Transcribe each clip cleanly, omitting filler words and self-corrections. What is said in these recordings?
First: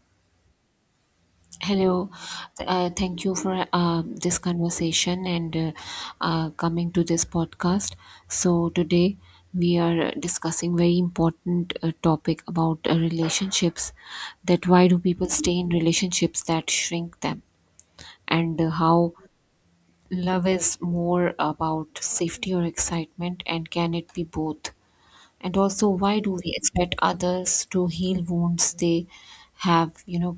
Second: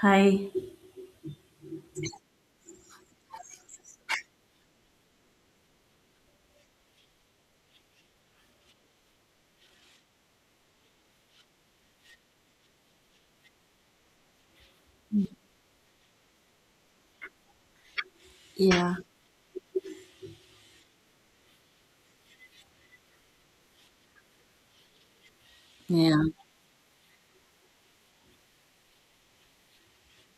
Hi. Hello. Thank you for this conversation and coming to this podcast. So today we are discussing very important topic about relationships. That why do people stay in relationships that shrink them, and Yeah, how love is more about safety or excitement, and can it be both? And also, yeah, why do we expect others to heal wounds they have,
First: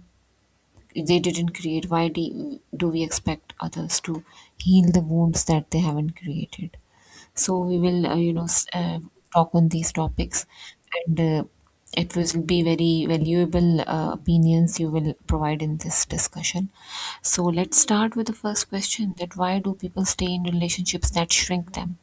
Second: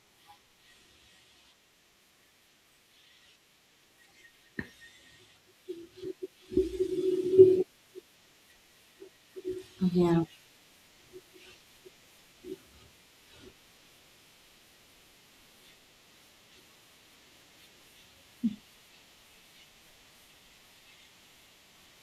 if they didn't create why do we expect others to heal the wounds that they haven't created. So we will talk on these yeah. topics. And it will be very valuable opinions you will provide in this discussion. So let's start with the first question: that why do people stay in relationships that shrink them?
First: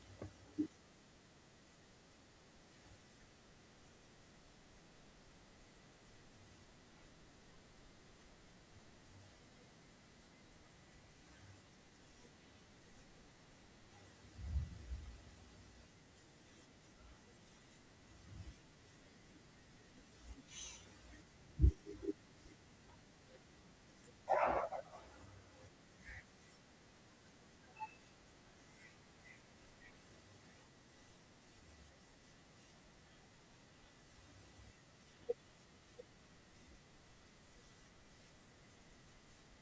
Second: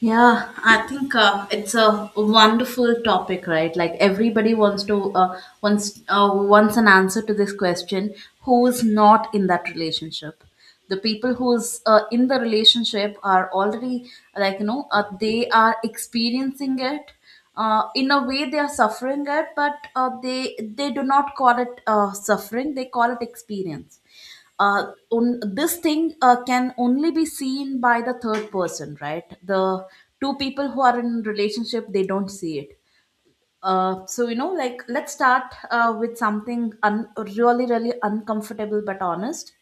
Yeah, I think it's a wonderful topic, right? Like everybody wants an answer to this question: Who is not in that relationship? The people who's in the relationship are already like they are experiencing it. In a way, they are suffering it, but they do not call it suffering; they call it experience. This thing can only be seen by the third person, right? The two people who are in relationship, they don't see it. So like let's start with something really really uncomfortable but honest.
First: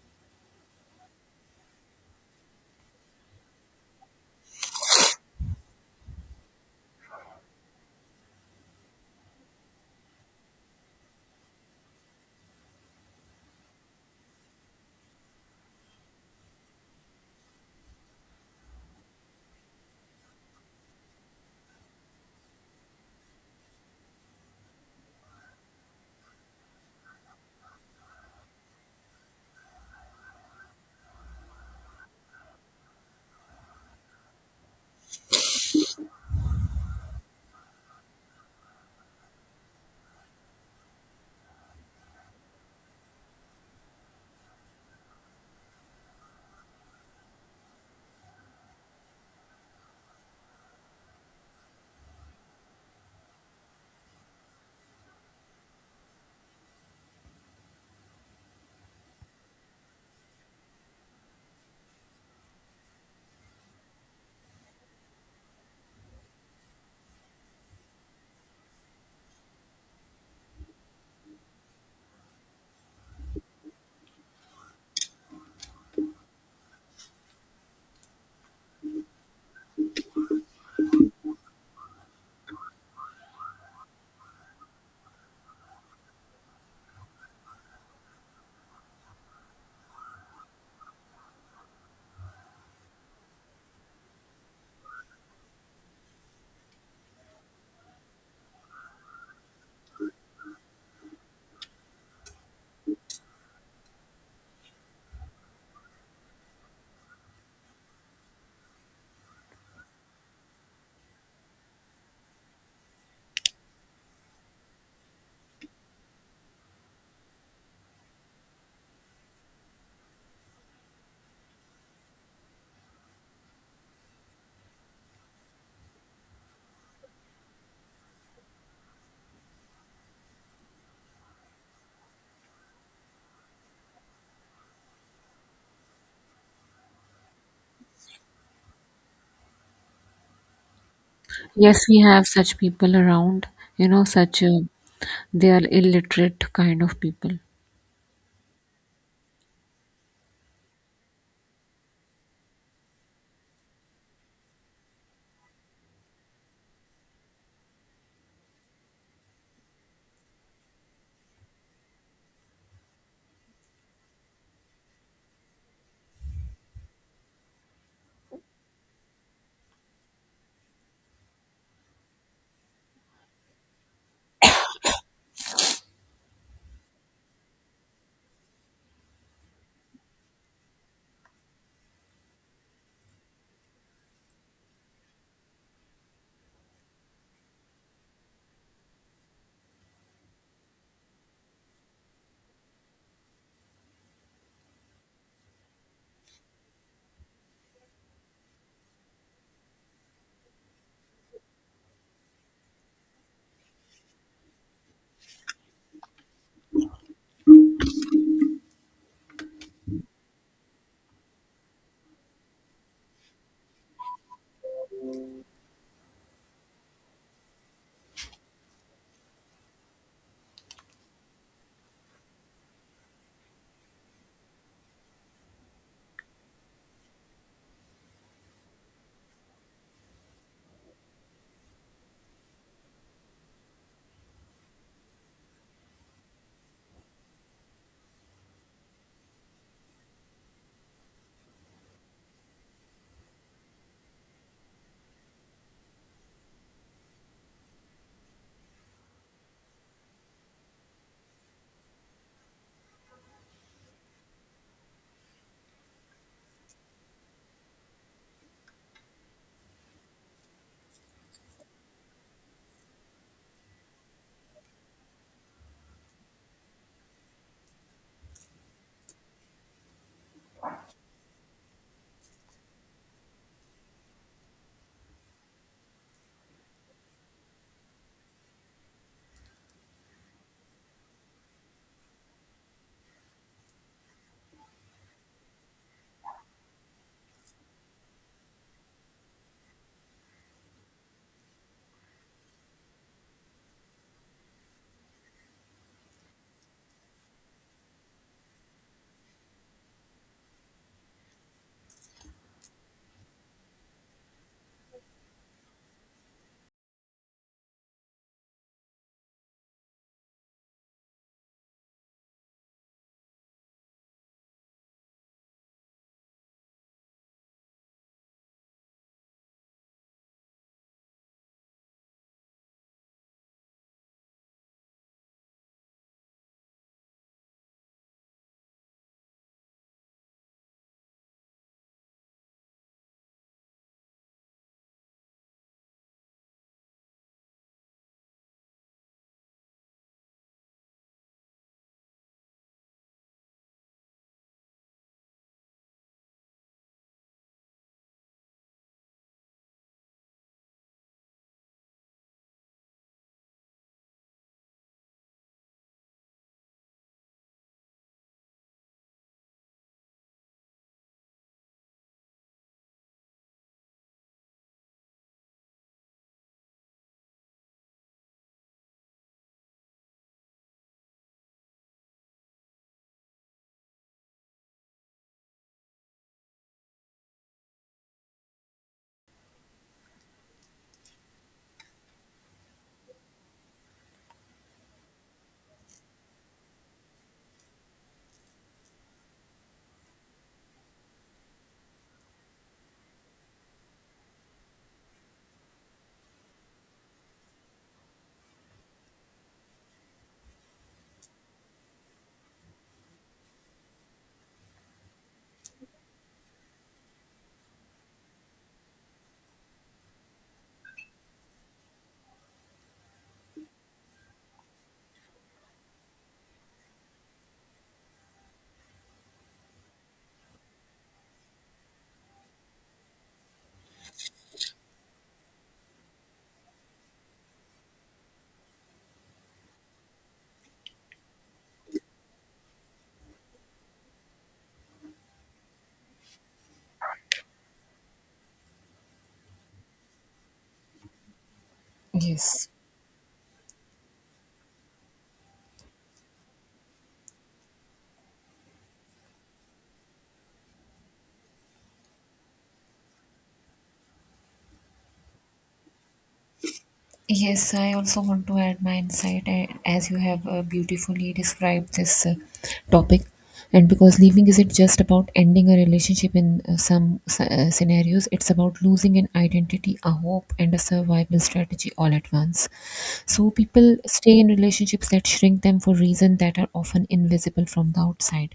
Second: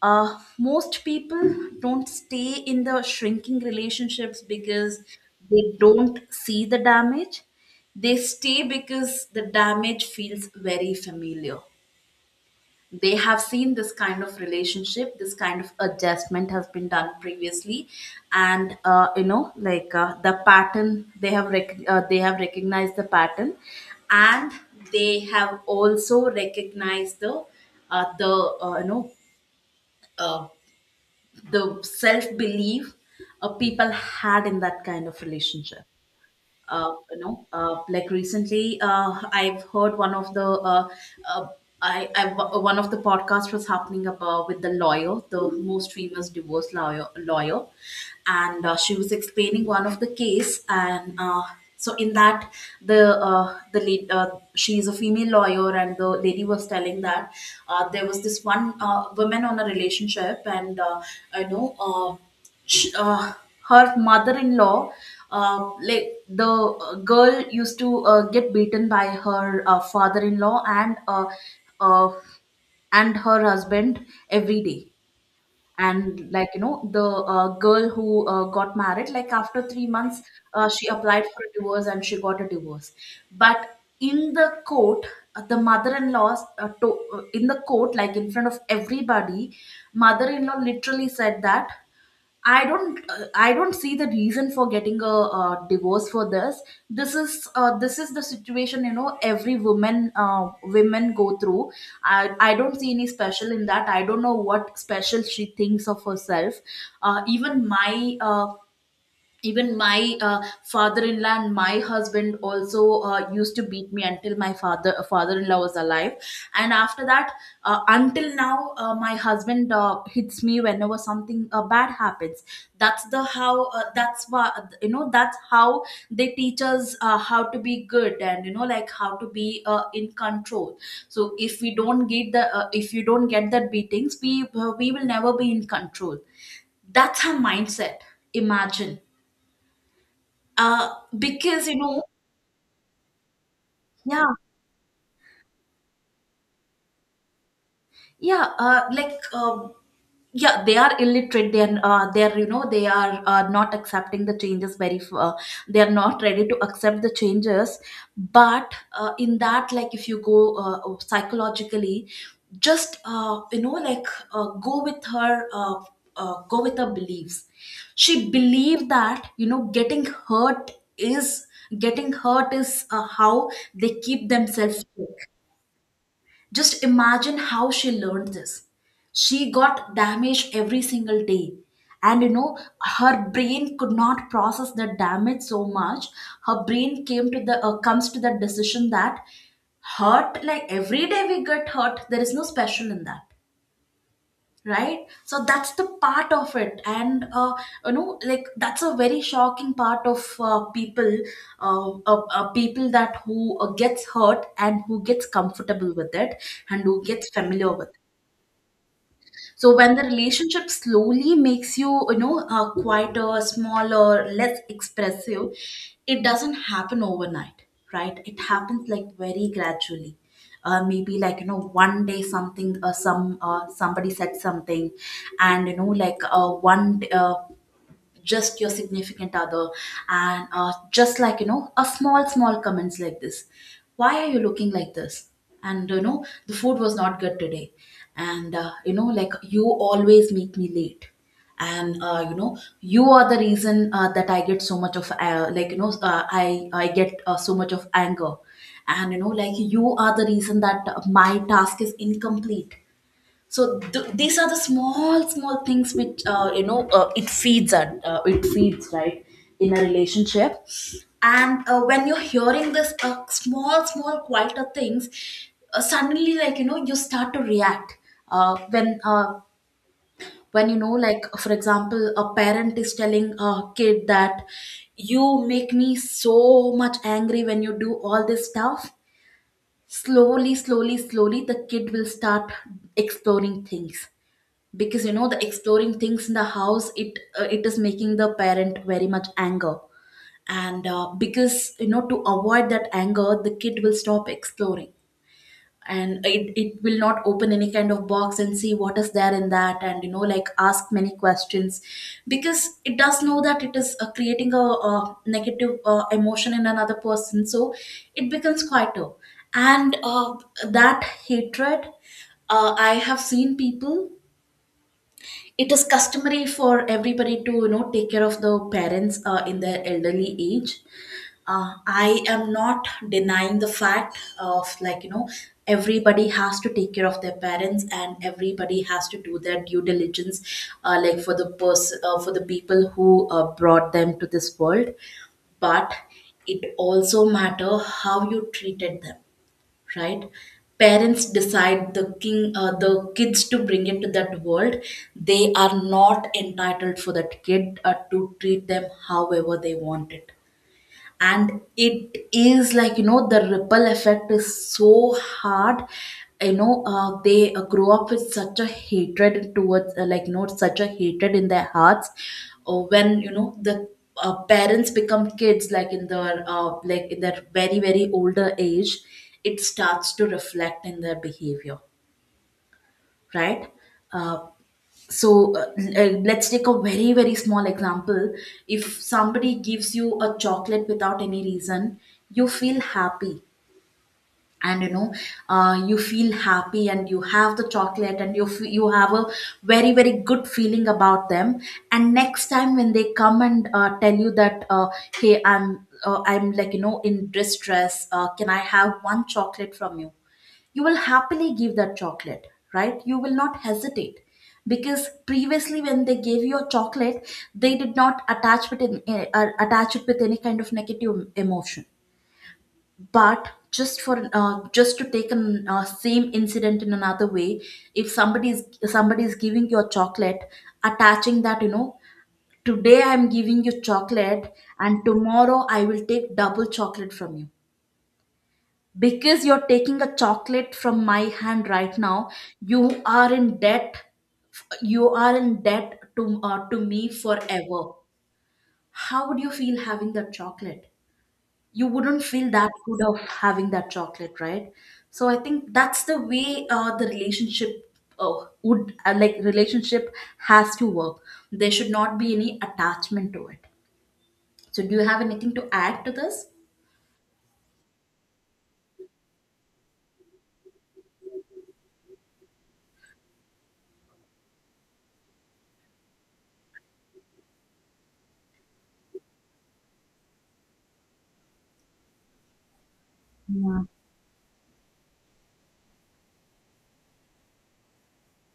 Most people don't stay in the shrinking relationships because they don't see the damage. They stay because the damage feels very familiar. They have seen this kind of relationship. This kind of adjustment has been done previously. And the pattern, they have recognized the pattern. And they have also recognized the you know uh, the self belief people had in that kind of relationship. Recently, I've heard uh, I, I one of the podcasts was happening about with the lawyer, the most famous divorce lawyer, and she was explaining one of the case, and So in that, the lead, she is a female lawyer, and the lady was telling that there was this one woman on a relationship, and I know. Sh- uh, Her mother-in-law, like the girl used to get beaten by her father-in-law uh, and her husband every day. And like you know the uh, girl who got married, like after 3 months, she applied for a divorce and she got a divorce. But in the court, the mother-in-law, in the court, like in front of everybody, mother-in-law literally said that, I don't see the reason for getting a divorce for this. This is the situation, you know, every woman women go through. I don't see any special in that. I don't know what special she thinks of herself. Uh, even my uh, even my father-in-law and my husband also used to beat me until my father-in-law was alive, and after that, until now, my husband hits me whenever something bad happens. That's the how that's why you know that's how they teach us how to be good, and like how to be in control. So if we don't get the uh, if you don't get that beatings, we will never be in control." That's her mindset. Imagine. uh, because, you Yes, we know, have such people around, yeah, such, they are illiterate kind of people. yeah. Yeah, they are illiterate. They are, you know, they are not accepting the changes very. They are not ready to accept the changes. But in that, like, if you go psychologically, just go with her. Go with her beliefs. She believed that getting hurt is... getting hurt is how they keep themselves. Safe. Just imagine how she learned this. She got damaged every single day. And her brain could not process the damage so much. Her brain came to the comes to the decision that, hurt, like every day we get hurt. There is no special in that, right? So that's the part of it, and like that's a very shocking part of people that who gets hurt and who gets comfortable with it and who gets familiar with. So when the relationship slowly makes you, you know quieter, smaller, less expressive, it doesn't happen overnight, right? It happens like very gradually. Maybe, one day something, somebody said something, and you know like one just your significant other, and just like, you know, a small, small comments like this: why are you looking like this, and you know the food was not good today, and you always make me late, and you are the reason that I get so much of, like you know I get so much of anger, and you are the reason that my task is incomplete. So these are the small, small things which, it feeds, right? In a relationship. And when you're hearing this, small, small, quieter things, suddenly, you start to react. uh, when uh, when, like for example, a parent is telling a kid that, "You make me so much angry when you do all this stuff," slowly, slowly, slowly, the kid will start exploring things, because, you know, the exploring things in the house, it is making the parent very much anger. And because, you know, to avoid that anger, the kid will stop exploring, and it will not open any kind of box and see what is there in that, and ask many questions, because it does know that it is creating a, negative emotion in another person. So it becomes quieter. And that hatred, I have seen people. It is customary for everybody to, you know, take care of the parents in their elderly age. I am not denying the fact of, everybody has to take care of their parents and everybody has to do their due diligence, like for the people who brought them to this world. But it also matter how you treated them, right? Parents decide the king the kids to bring into that world. They are not entitled for that kid to treat them however they want it. And it is, the ripple effect is so hard. You know, they grow up with such a hatred towards, such a hatred in their hearts, when, you know, the parents become kids, like in their very, very older age. It starts to reflect in their behavior, right? Uh, so uh, l- uh, let's take a very, very small example. If somebody gives you a chocolate without any reason, you feel happy. And, you feel happy and you have the chocolate and you have a very, very good feeling about them. And next time when they come and tell you that, hey, I'm, like, you know, in distress, can I have one chocolate from you? You will happily give that chocolate, right? You will not hesitate, because previously when they gave you a chocolate, they did not attach it with any kind of negative emotion. But just to take an same incident in another way: if somebody is giving you a chocolate, attaching that, you know, today I'm giving you chocolate and tomorrow I will take double chocolate from you, because you're taking a chocolate from my hand right now, you are in debt. You are in debt to me forever. How would you feel having that chocolate? You wouldn't feel Yes. that good of having that chocolate, right? So I think that's the way, the relationship would like relationship has to work. There should not be any attachment to it. So do you have anything to add to this? Yes, I also want to add my insight, as you have beautifully described this topic. And because leaving isn't just about ending a relationship in some scenarios, it's about losing an identity, a hope, and a survival strategy all at once. So Yeah, people stay in relationships that shrink them for reasons that are often invisible from the outside.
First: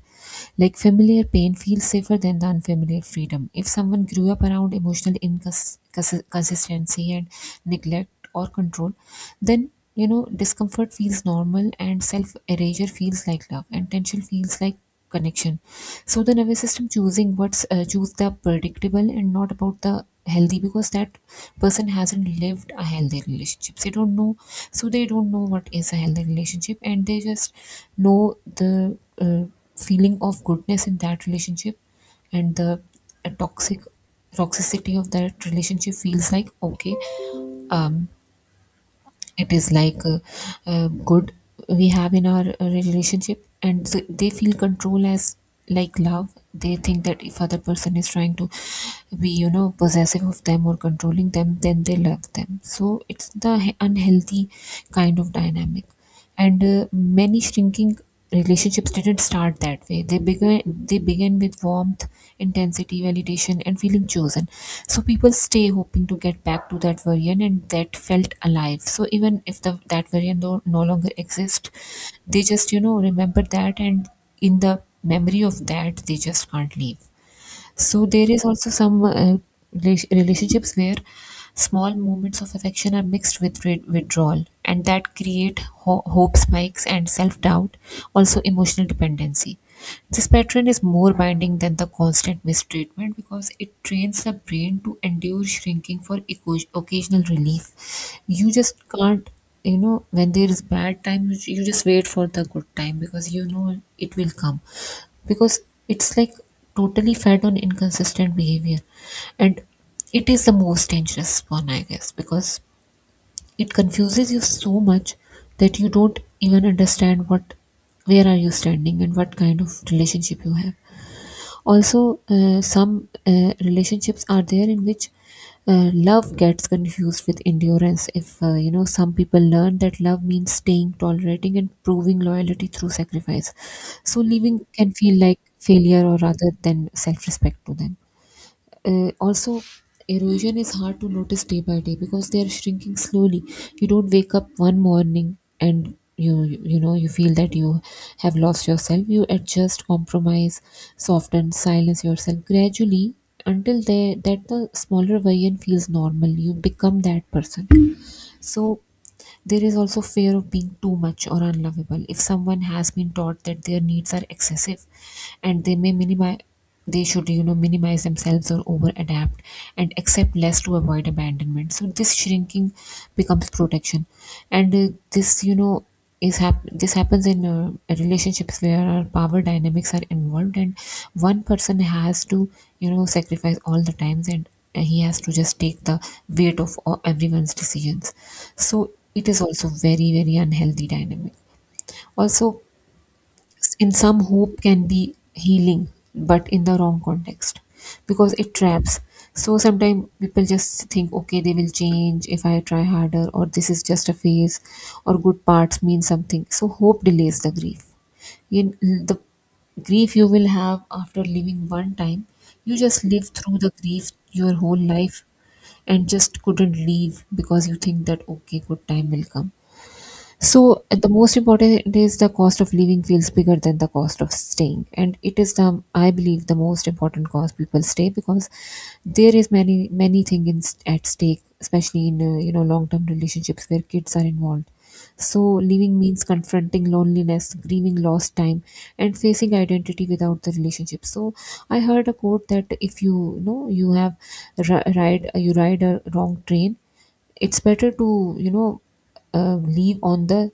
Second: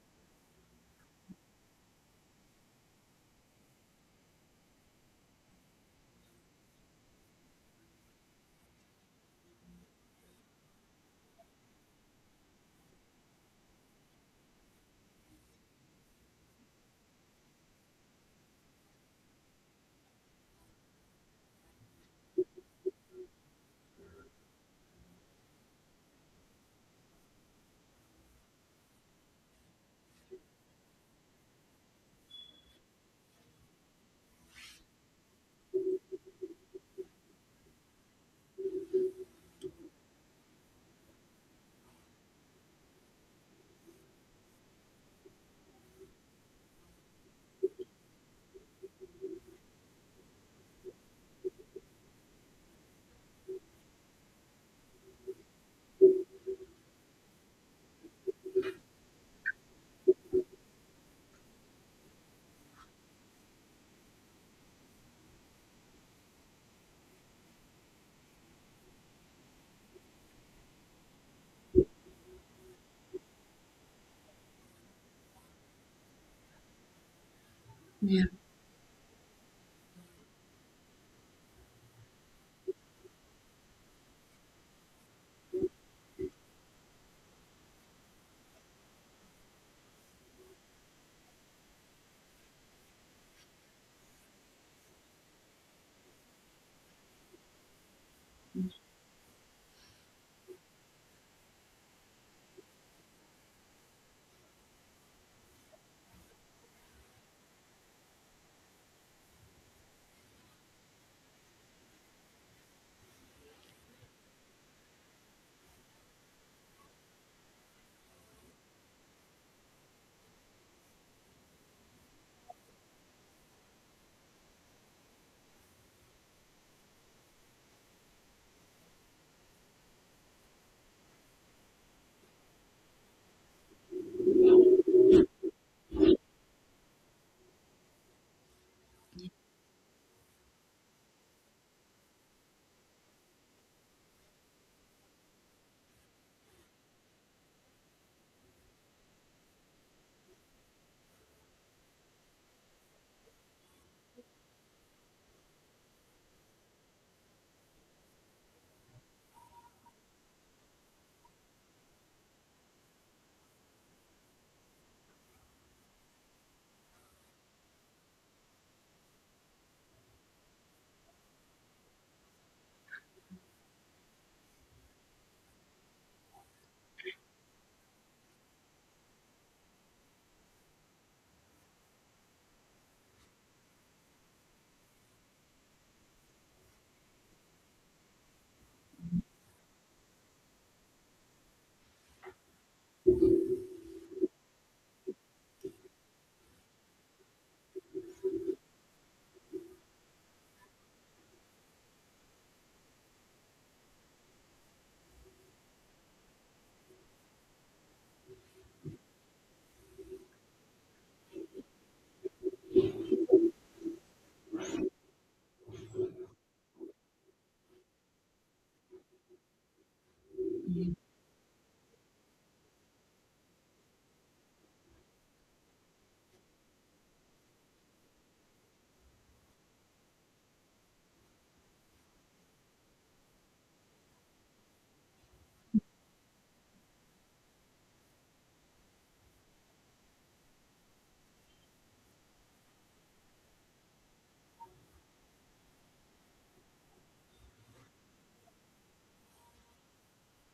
Like familiar pain feels safer than the unfamiliar freedom. If someone grew up around emotional inconsistency and neglect, or control, then, discomfort feels normal and self erasure feels like love and tension feels like connection. So the nervous system choosing what's choose the predictable and not about the healthy, because that person hasn't lived a healthy relationship. They don't know, so they don't know what is a healthy relationship, and they just know the feeling of goodness in that relationship, and the uh, toxic toxicity of that relationship feels like okay. um it is like good we have in our relationship, and so they feel control as like love. They think that if other person is trying to be, possessive of them or controlling them, then they love them. So it's the unhealthy kind of dynamic. And many shrinking relationships didn't start that way. They began with warmth, intensity, validation, and feeling chosen. So people stay hoping to get back to that version, and that felt alive. So even if the that version no longer exists, they just, remember that, and in the memory of that they just can't leave. So yeah, there is also some relationships where small moments of affection are mixed with withdrawal, and that create hope spikes and self doubt, also emotional dependency. This pattern is more binding than the constant mistreatment because it trains the brain to endure shrinking for occasional relief. You just can't, when there is bad time, you just wait for the good time because you know it will come. Because it's like totally fed on inconsistent behavior. And it is the most dangerous one, I guess, because it confuses you so much that you don't even understand what where are you standing and what kind of relationship you have. Also, some relationships are there in which love gets confused with endurance. If, some people learn that love means staying, tolerating, and proving loyalty through sacrifice. So, leaving can feel like failure or rather than self-respect to them. Also, erosion is hard to notice day by day because they are shrinking slowly. You don't wake up one morning and you feel that you have lost yourself. You adjust, compromise, soften, silence yourself gradually until they that the smaller version feels normal. You become that person. So there is also fear of being too much or unlovable. If someone has been taught that their needs are excessive, and they may minimize, they should, minimize themselves or over adapt and accept less to avoid abandonment. So this shrinking becomes protection. And this, this happens in relationships where our power dynamics are involved, and one person has to, sacrifice all the times, and he has to just take the weight of all, everyone's decisions. So it is also very very unhealthy dynamic. Also, in some, hope can be healing, but in the wrong context. Because it traps. So sometimes people just think, okay they will change if I try harder, or this is just a phase, or good parts mean something. So hope delays the grief. In the grief you will have after living one time, you just live through the grief your whole life, and just couldn't leave because you think that okay good time will come. So the most important is the cost of living feels bigger than the cost of staying, and it is the, I believe, the most important cause people stay, because there is many many things at stake, especially in long term relationships where kids are involved. So living means confronting loneliness, grieving lost time, and facing identity without the relationship. So I heard a quote that if you, you know you have ride, you ride a wrong train, it's better to, leave on the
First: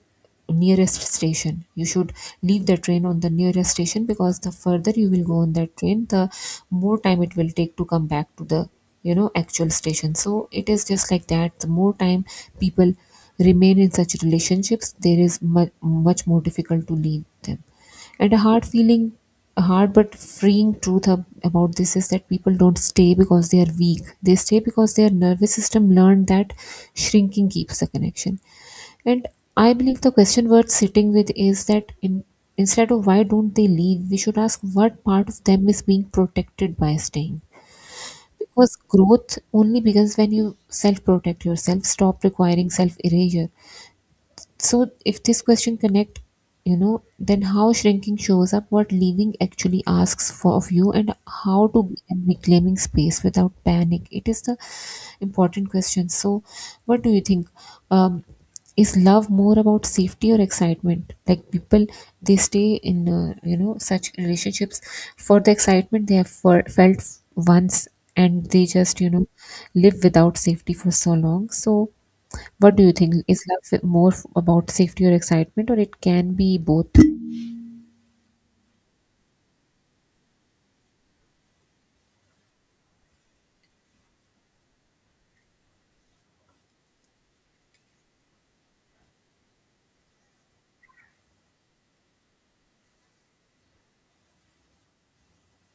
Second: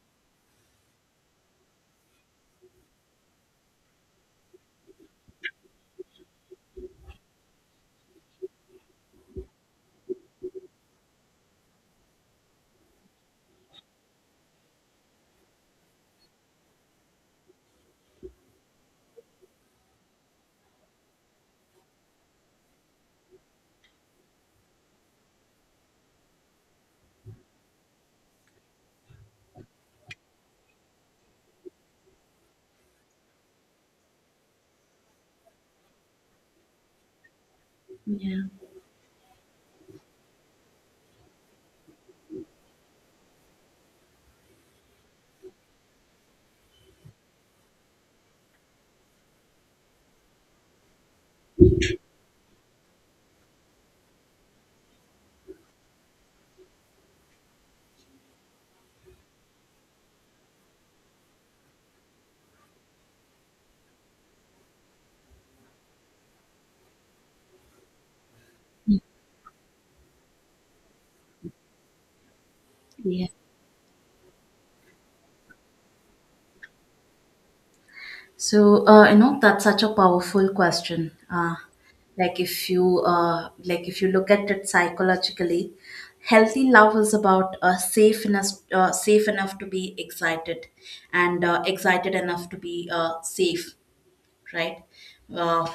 nearest station. You should leave the train on the nearest station because the further you will go on that train the more time it will take to come back to the, actual station. So it is just like that the more time people remain in such relationships, there is much, much more difficult to leave them. And a hard but freeing truth about this is that people don't stay because they are weak. They stay because their nervous system learned that shrinking keeps the connection. And I believe the question worth sitting with is that instead of why don't they leave, we should ask what part of them is being protected by staying. yeah, Because growth only begins when you self protect yourself, stop requiring self erasure. So if this question connect, then how shrinking shows up, what leaving actually asks for of you, and how to be and reclaiming space without panic, it is the important question. So what do you think, um, is love more about safety or excitement, like people they stay in such relationships for the excitement they have for, felt once, and they just, live without safety for so long. So what do you think? yeah. Is love more about safety or excitement, or it can be both? So, that's such a powerful question. Like if you look at it psychologically, healthy love is about, safe enough to be excited, and excited enough to be, safe, right? Uh,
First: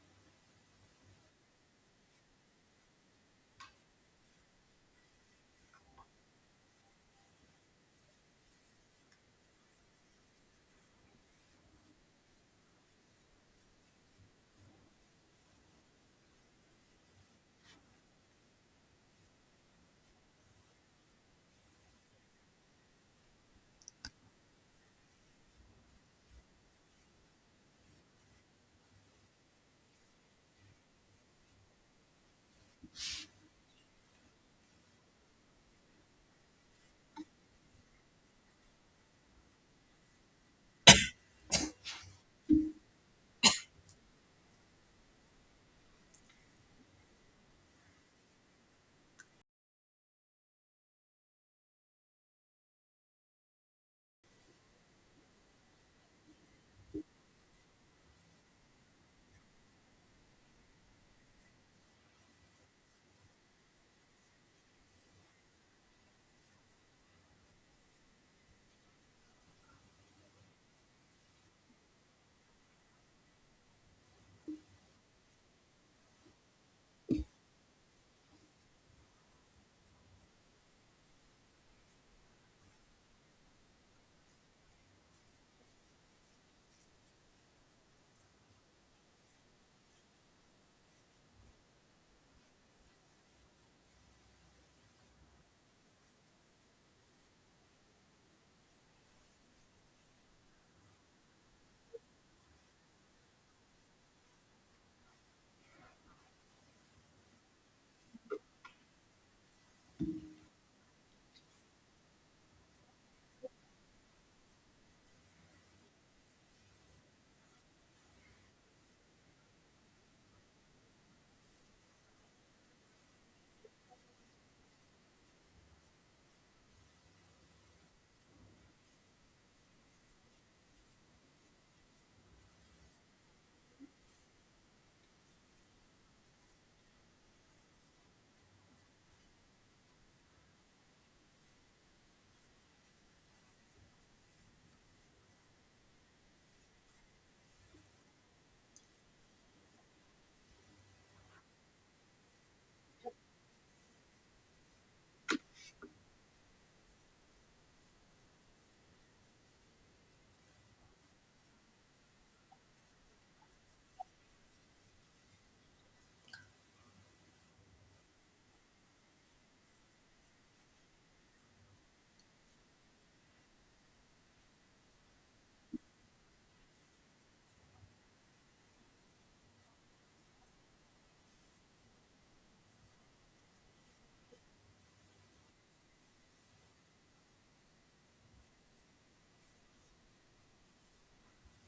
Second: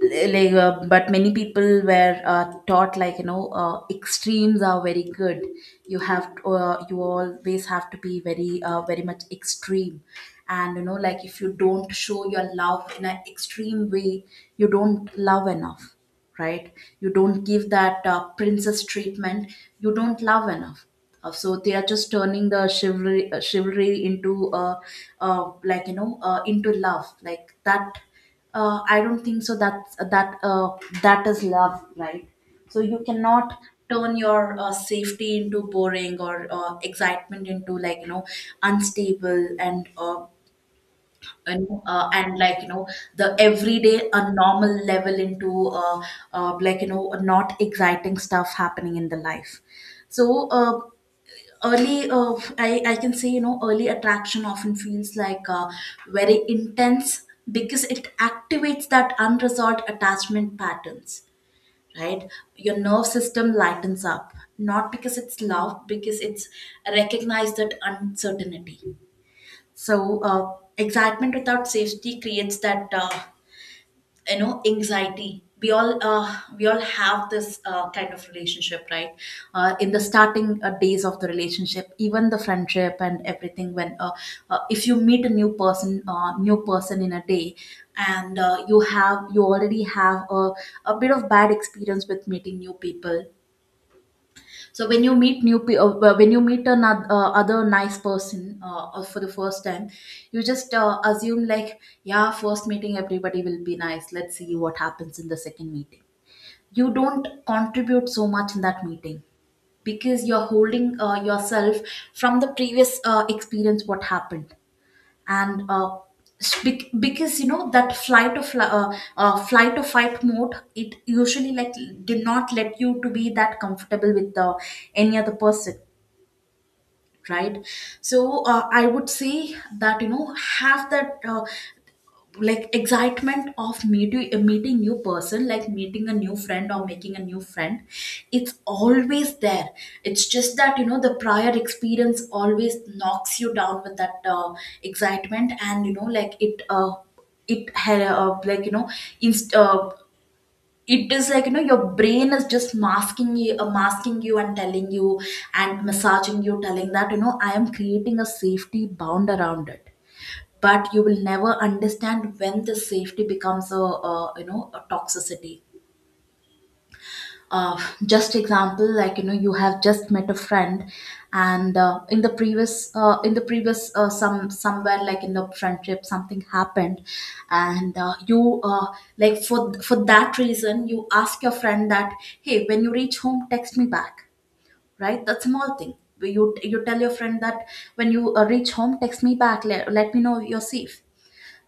but many people were taught, extremes are very good. You have uh, you always have to be very, very much extreme, and if you don't show your love in an extreme way, you don't love enough, right? You don't give that princess treatment, you don't love enough. So they are just turning the chivalry into, uh, uh, into love like that. I don't think so. That is love, right? So you cannot turn your safety into boring or excitement into unstable and the everyday a normal level into not exciting stuff happening in the life. So I can say early attraction often feels like very intense because it activates that unresolved attachment patterns, right? Your nerve system lightens up not because it's love, because it's recognized that uncertainty. So excitement without safety creates that anxiety. We all have this kind of relationship, right? In the starting days of the relationship, even the friendship and everything, when if you meet a new person, new person in a day. And you already have a bit of bad experience with meeting new people. So when you meet another other nice person, for the first time, you just assume like, yeah, first meeting everybody will be nice, let's see what happens in the second meeting. You don't contribute so much in that meeting because you're holding yourself from the previous experience, what happened. And because you know that flight or fight mode, it usually like did not let you to be that comfortable with any other person, right? So I would say that, you know, have that like excitement of meeting new person, like meeting a new friend or making a new friend. It's always there. It's just that, you know, the prior experience always knocks you down with that excitement. And you know like it it had like you know inst- it is like, you know, your brain is just masking you and telling you, and massaging you, telling that, you know, I am creating a safety bound around it. But you will never understand when the safety becomes a, you know, a toxicity. uh, just example, like, you know, you have just met a friend. And in the previous some somewhere, like in the friendship, something happened. And you like for that reason, you ask your friend that, hey, when you reach home, text me back. Right, that's a small thing. You tell your friend that, when you reach home, text me back, let me know if you're safe.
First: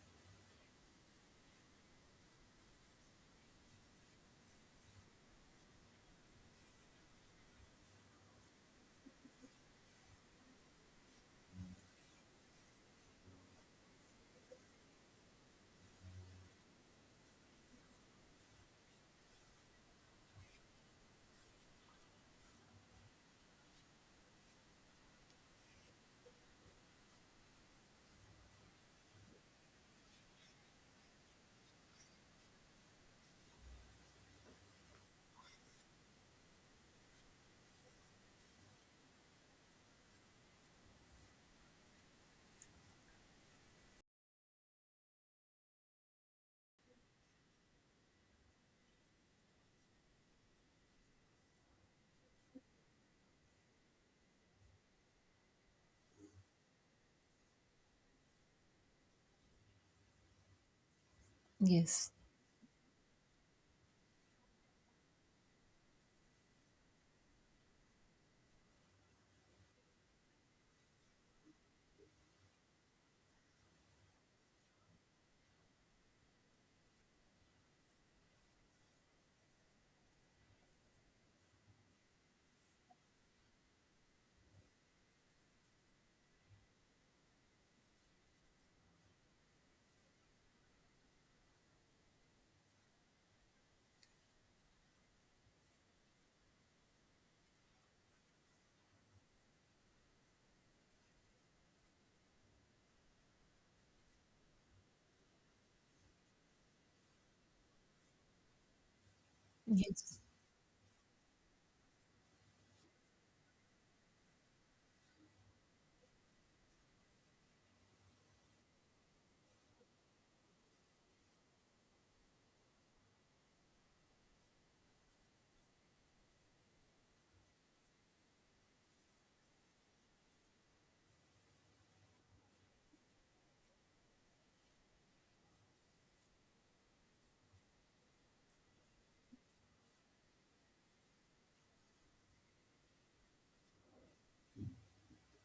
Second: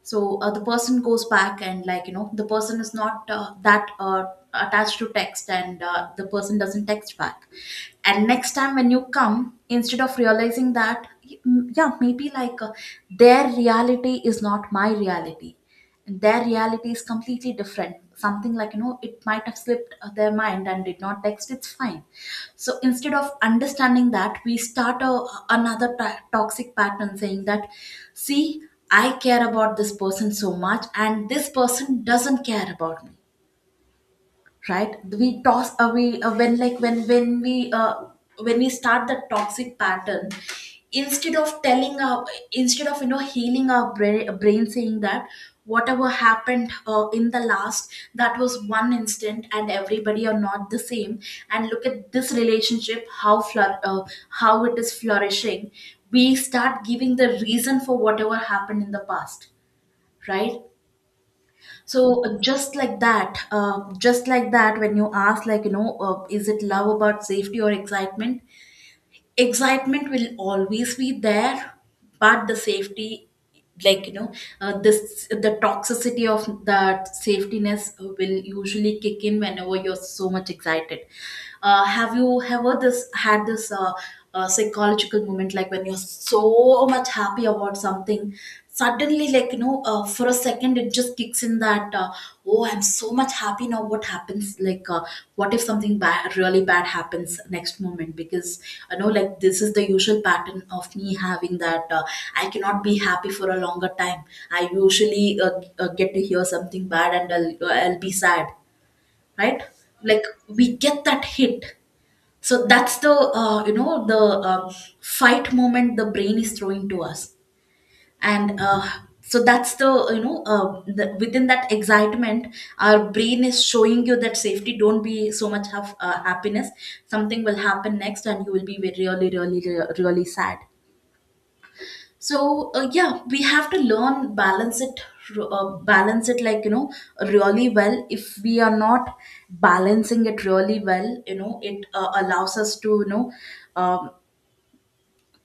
So the person goes back and, like, you know, the person is not that attached to text, and the person doesn't text back. And next time when you come, instead of realizing that, mm, yeah, maybe like their reality is not my reality, their reality is completely different, something, like, you know, it might have slipped their mind and did not text, it's fine. So instead of understanding that, we start another toxic pattern, saying that, see, I care about this person so much and this person doesn't care about me, right? We toss away when like when we start the toxic pattern, instead of telling our, instead of, you know, healing our brain, saying that whatever happened in the last, that was one instant and everybody are not the same. And look at this relationship, how it is flourishing. We start giving the reason for whatever happened in the past, right? Yes, So just like that, when you ask, like, you know, is it love about safety or excitement? Excitement will always be there. But the safety, like, you know, this the toxicity of that safetiness will usually kick in whenever you're so much excited. Have you ever this had this psychological moment, like when you're so much happy about something, suddenly, like, you know, for a second it just kicks in that oh, I'm so much happy, now what happens, like what if something bad, really bad happens next moment? Because I know like this is the usual pattern of me having that I cannot be happy for a longer time. I usually get to hear something bad and I'll be sad, right? yes, Like we get that hit. So that's the fight moment the brain is throwing to us. And so that's the, you know, within that excitement, our brain is showing you that safety, don't be so much of happiness, something will happen next and you will be really really really sad. So yeah, we have to learn balance it, balance it, like, you know, really well. If we are not balancing it really well, you know, it allows us to, you know, um,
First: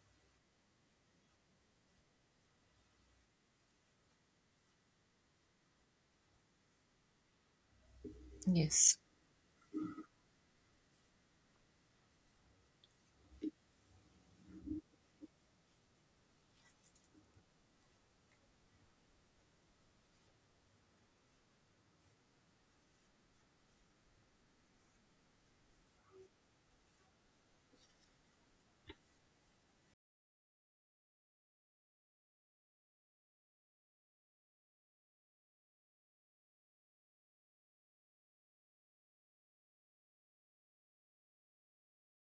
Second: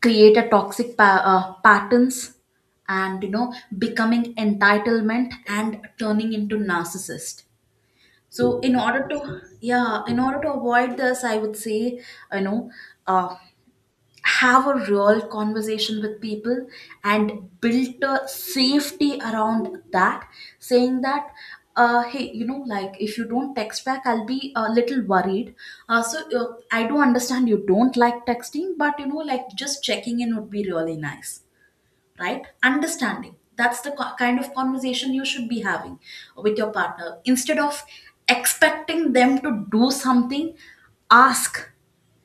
create a patterns, and, you know, becoming entitlement and turning into narcissist. So in yes. order to, yeah, in order to avoid this, I would say, you know, uh, have a real conversation with people and build a safety around that, saying that, hey, you know, like if you don't text back, I'll be a little worried. I do understand you don't like texting, but, you know, like just checking in would be really nice, right? Understanding that's the kind of conversation you should be having with your partner, instead of expecting them to do something. Ask,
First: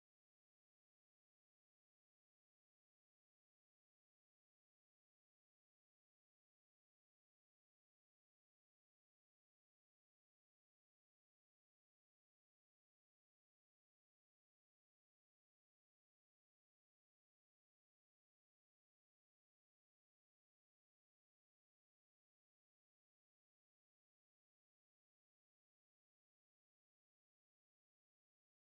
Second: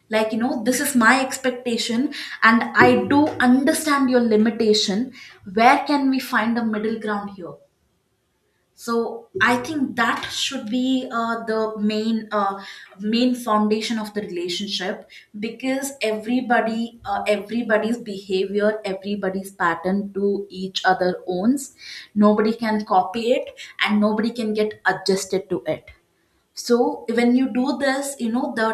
like, you know, this is my expectation, and I do understand your limitation. Where can we find a middle ground here? So I think that should be the main main foundation of the relationship. Because everybody's behavior, everybody's pattern to each other owns, nobody can copy it, and nobody can get adjusted to it. So when you do this, you know, the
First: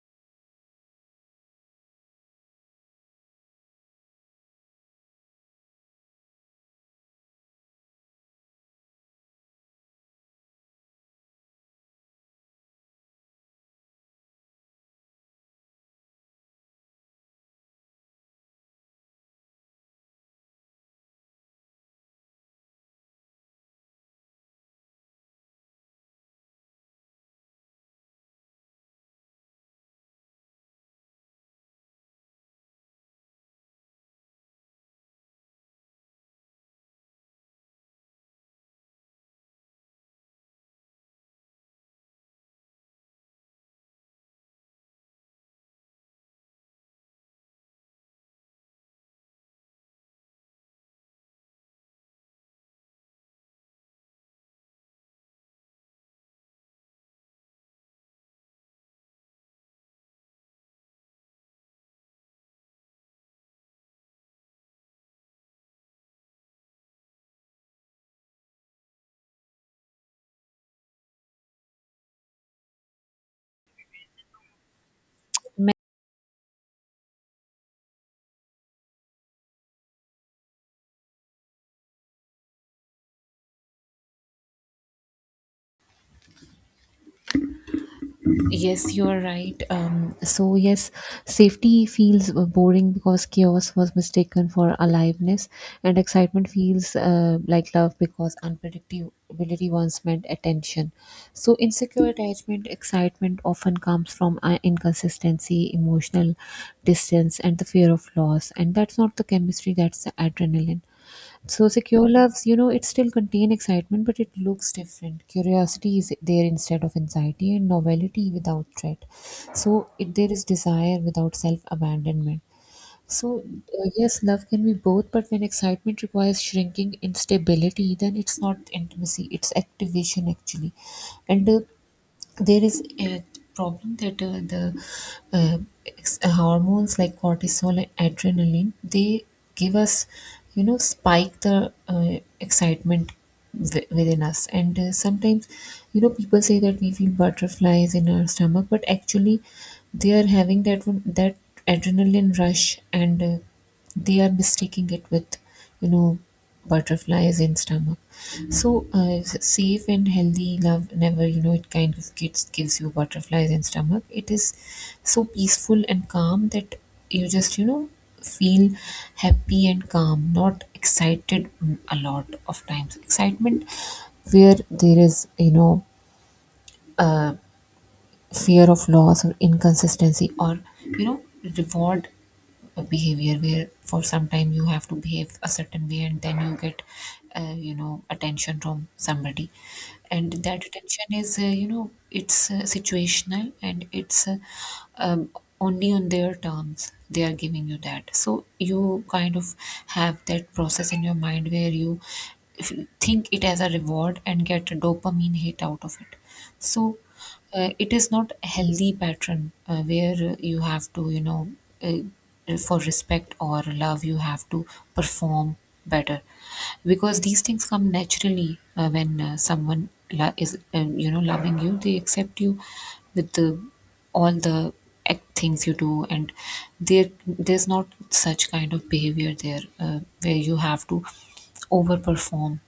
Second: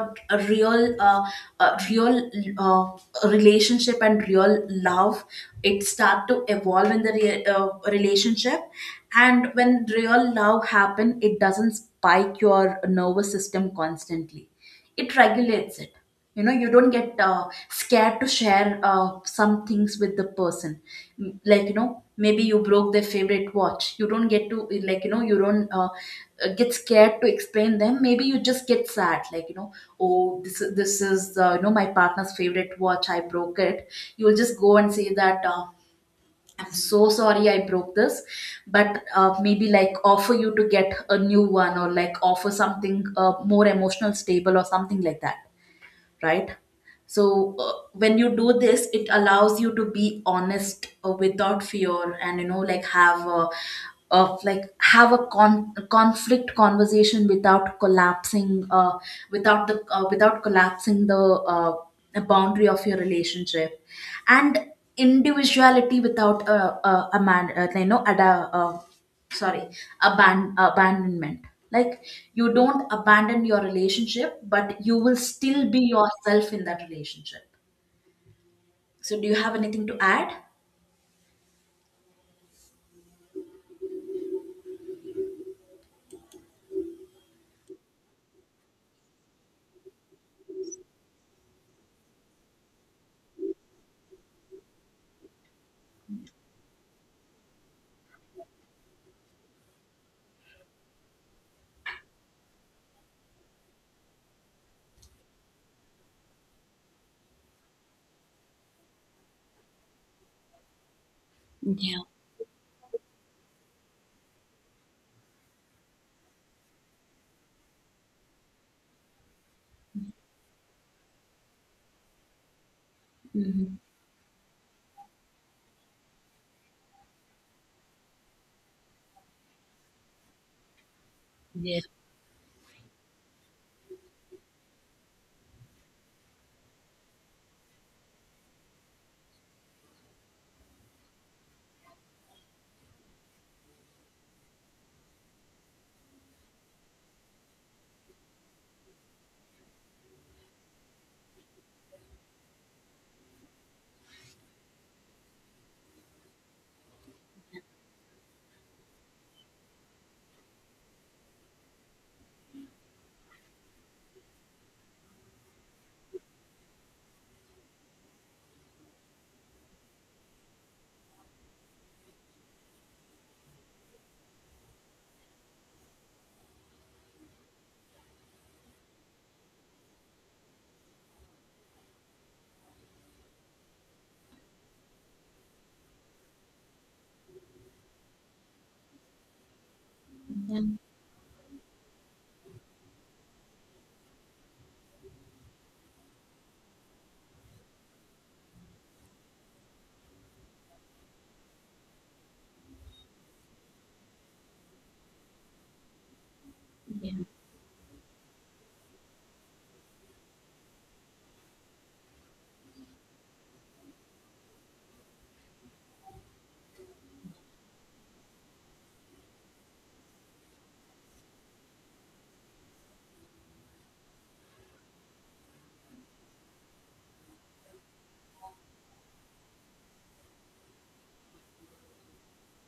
real uh, real relationship and real love, it start to evolve in the relationship. And when real love happen, it doesn't spike your nervous system constantly, it regulates it. You know, you don't get scared to share some things with the person. Like, you know, maybe you broke their favorite watch, you don't get to, like, you know, you don't get scared to explain them, maybe you just get sad, like, you know, oh, this is you know, my partner's favorite watch, I broke it. You will just go and say that I'm so sorry, I broke this. But maybe like offer you to get a new one, or like offer something more emotional stable or something like that, right? So when you do this, it allows you to be honest without fear, and, you know, like have a conflict conversation without collapsing, without collapsing the boundary of your relationship, and individuality without a, man, you know, ada. Sorry aban- abandonment. Like, you don't abandon your relationship, but you will still Ma- be yourself in that relationship. So do you have anything to add? Yes, you are right. So yes, safety feels boring because chaos was mistaken for aliveness, and excitement feels like love because unpredictability once meant attention. So insecure attachment, excitement often comes from inconsistency, emotional distance, and the fear of loss, and that's not the chemistry, that's the adrenaline. So Yeah. secure loves, it still contain excitement, but it looks different. Curiosity is there instead of anxiety, and novelty without threat. So there is desire without self abandonment. So Hmm. Yes, love can be both, but when excitement requires shrinking instability, then it's not intimacy; it's activation actually. And Yeah. there is a problem that the uh, hormones like cortisol and adrenaline they give us, spike the excitement within us, and sometimes, people say that we feel butterflies in our stomach, but actually they are having that one, that adrenaline rush, and they are mistaking it with, you know butterflies in stomach. So, safe and healthy love never, it kind of gives you butterflies in stomach. It is so peaceful and calm that you just, feel happy and calm, not excited a lot of times. Excitement where there is, uh, fear of loss or inconsistency or, reward behavior where for some time you have to behave a certain way and then you get attention from somebody, and that attention is you know it's situational, and it's um, only on their terms they are giving you that. So you kind of have that process in your mind where you f- think it as a reward and get a dopamine hit out of it. So it is not a healthy pattern where you have to, for respect or love you have to perform better, because these things come naturally when someone is loving you, they accept you with the all the things you do, and there's not such kind of behavior there where you have to overperform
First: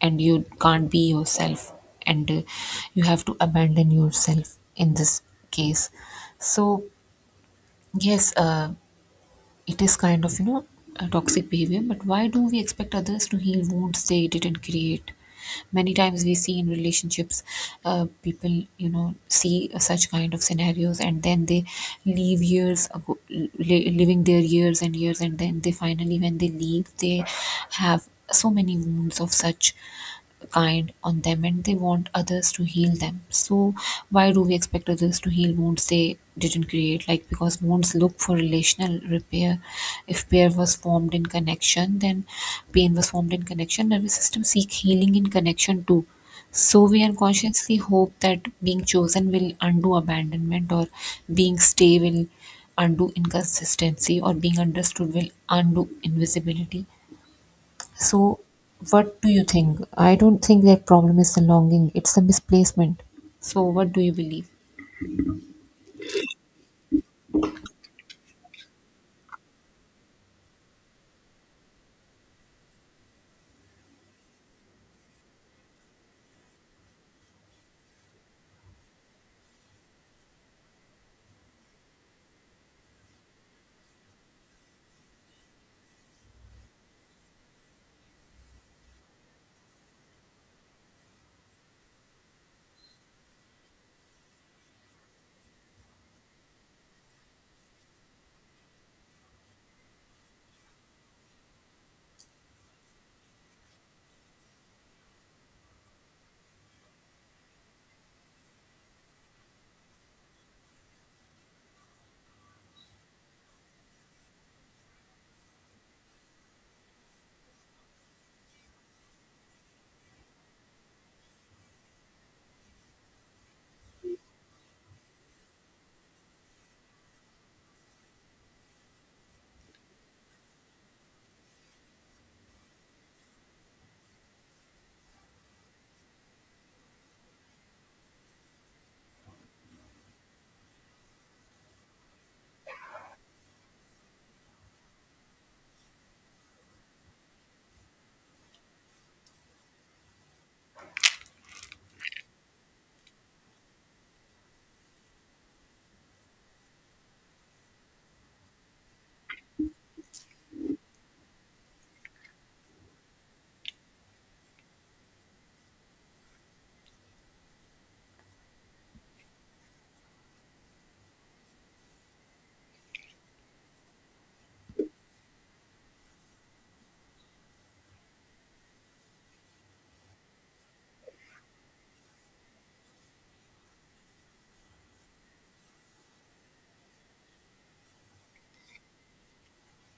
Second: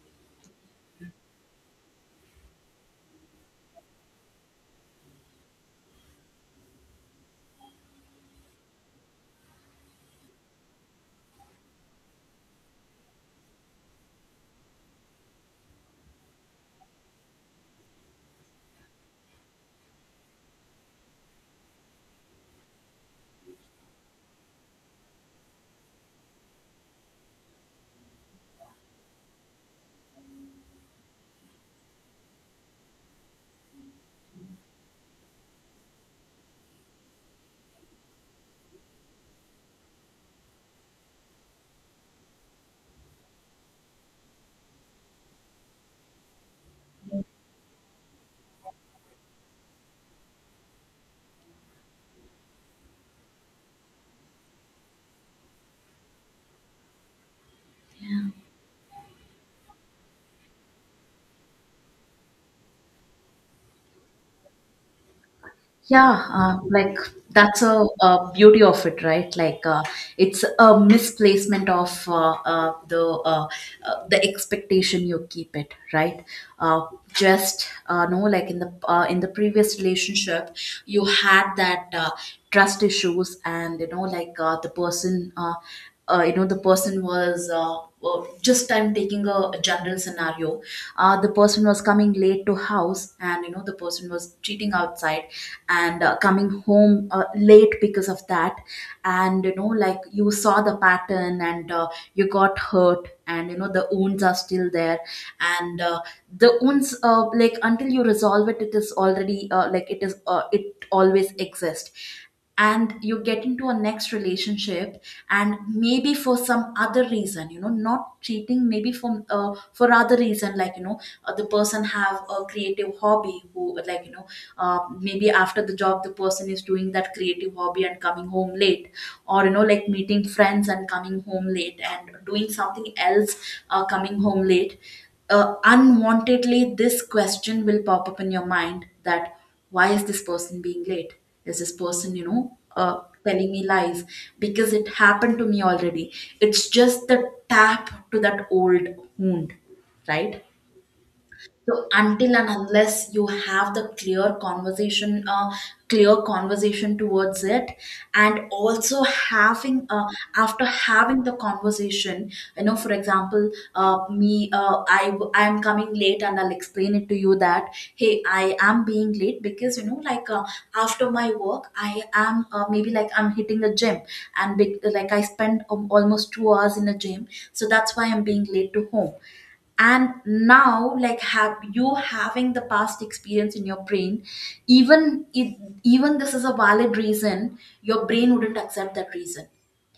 and you can't be yourself, and you have to abandon yourself in this case. So yes, it is kind of, a toxic behavior, but why do we expect others to heal wounds they didn't create? Many times we see in relationships people, see such kind of scenarios, and then they leave years ago, living their years and years, and then they finally when they leave they have so many wounds of such kind on them, and they want others to heal them. So why do we expect others to heal wounds they didn't create? Like because wounds look for relational repair. If pair was formed in connection, then pain was formed in connection. Nervous system seek healing in connection too. So we unconsciously hope that being chosen will undo abandonment, or being stay will undo inconsistency, or being understood will undo invisibility. So, what do you think? I don't think their problem is the longing, it's the misplacement. So, what do you believe? Yeah, like, that's a beauty of it, right? Like it's a misplacement of the expectation you keep it, right? Uh, just no, like in the previous relationship, you had that trust issues, and you know, like you know, the person was. Just I'm taking a general scenario. The person was coming late to house, and you know the person was cheating outside and coming home late because of that. And you know like you saw the pattern, and you got hurt, and you know the wounds are still there. And the wounds like until you resolve it, it is already like it is it always exists. And you get into a next relationship, and maybe for some other reason, you know, not cheating, maybe for other reason, like, you know, the person have a creative hobby, who, like, you know, maybe after the job, the person is doing that creative hobby and coming home late, or, you know, like meeting friends and coming home late and doing something else, coming home late. Unwantedly, this question will pop up in your mind that why is this person being late, is this person, you know, telling me lies, because it happened to me already. It's just the tap to that old wound, right? So until and unless you have the clear conversation towards it, and also having after having the conversation, you know, for example, I am coming late, and I'll explain it to you that, hey, I am being late because, you know, like after my work, I am maybe like I'm hitting a gym, and big, like I spend almost 2 hours in a gym, so that's why I'm being late to home. And now, like, have you having the past experience in your brain, even if, even this is a valid reason, your brain wouldn't accept that reason.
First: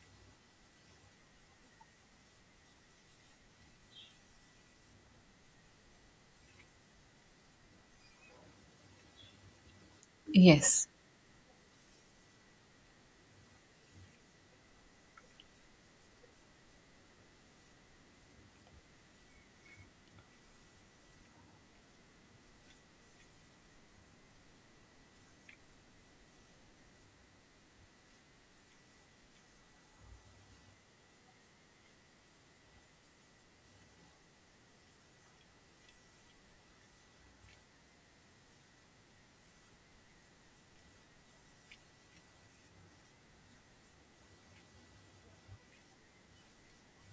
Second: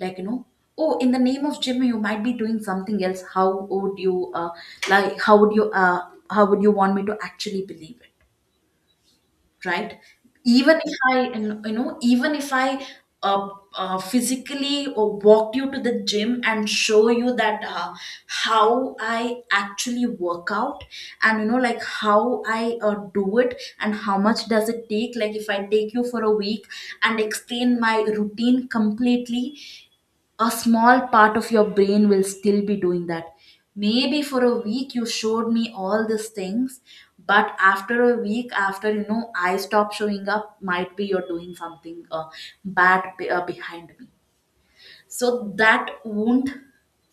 Like, you know, oh, in the name of jimmy, you might be doing something else. How would you like how would you want me to actually believe it, right? Even Yes, if I, you know, even if I physically or walked you to the gym and show you that how I actually work out, and, you know, like how I do it, and how much does it take, like if I take you for a week and explain my routine completely, a small part of your brain will still be doing that. Maybe for a week you showed me all these things, but after a week, after, you know, I stop showing up, might be you're doing something behind me. So that wound,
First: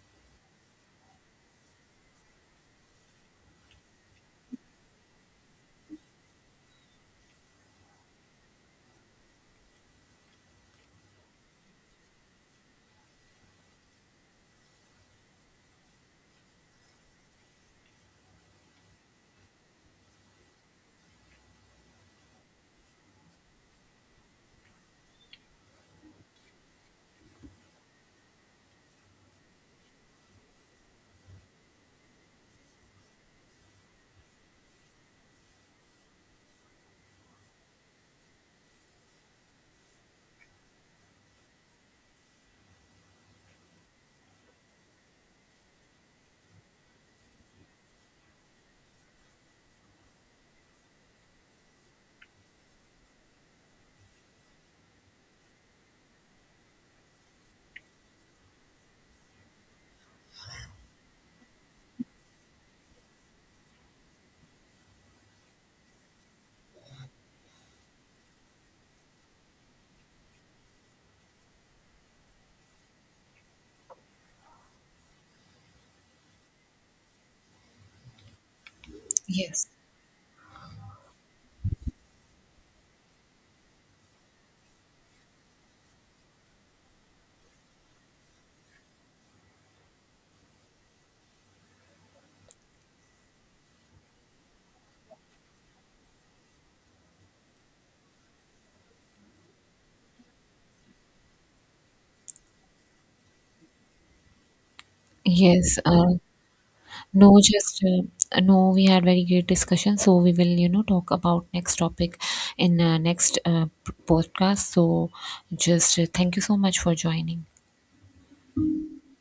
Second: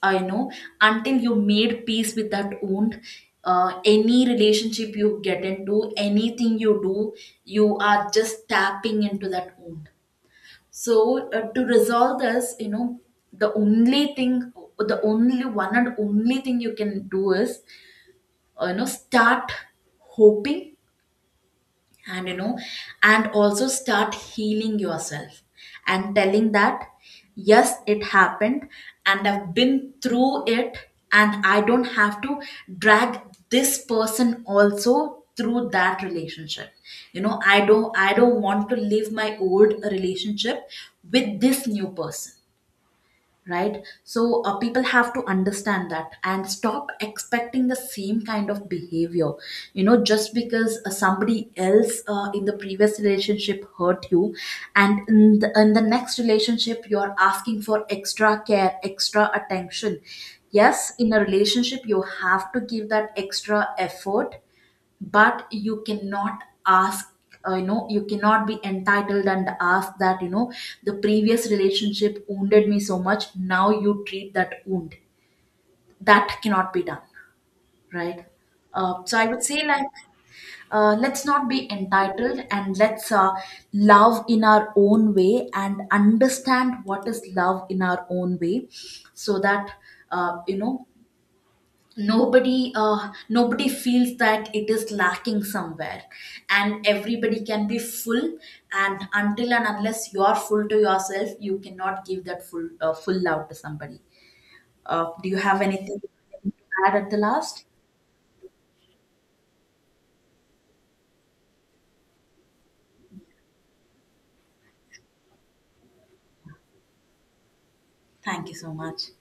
I know, until you made peace with that wound, any relationship you get into, anything you do, you are just tapping into that wound. So to resolve this, you know, the only thing, the only one and only thing you can do is, you know, start hoping, and, you know, and also start healing yourself, and telling that, yes, it happened, and I've been through it, and I don't have to drag this person also through that relationship. You know, I don't want to live my old relationship with this new person, right? So people have to understand that and stop expecting the same kind of behavior. You know, just because somebody else in the previous relationship hurt you, and in the next relationship, you are asking for extra care, extra attention. Yes, in a relationship you have to give that extra effort, but you cannot ask, you know, you cannot be entitled and ask that, you know, the previous relationship wounded me so much, now you treat that wound. That cannot be done, right? So I would say yes, like, let's not be entitled, and let's love in our own way, and understand what is love in our own way. So that you know, nobody feels that it is lacking somewhere, and everybody can be full. And until and unless you are full to yourself, you cannot give that full love to somebody. Do you have yes. anything to add at the No, last? just no, we had very great discussion. So, we will, talk about next topic in next podcast. So, just thank you so much for joining. Thank you so much.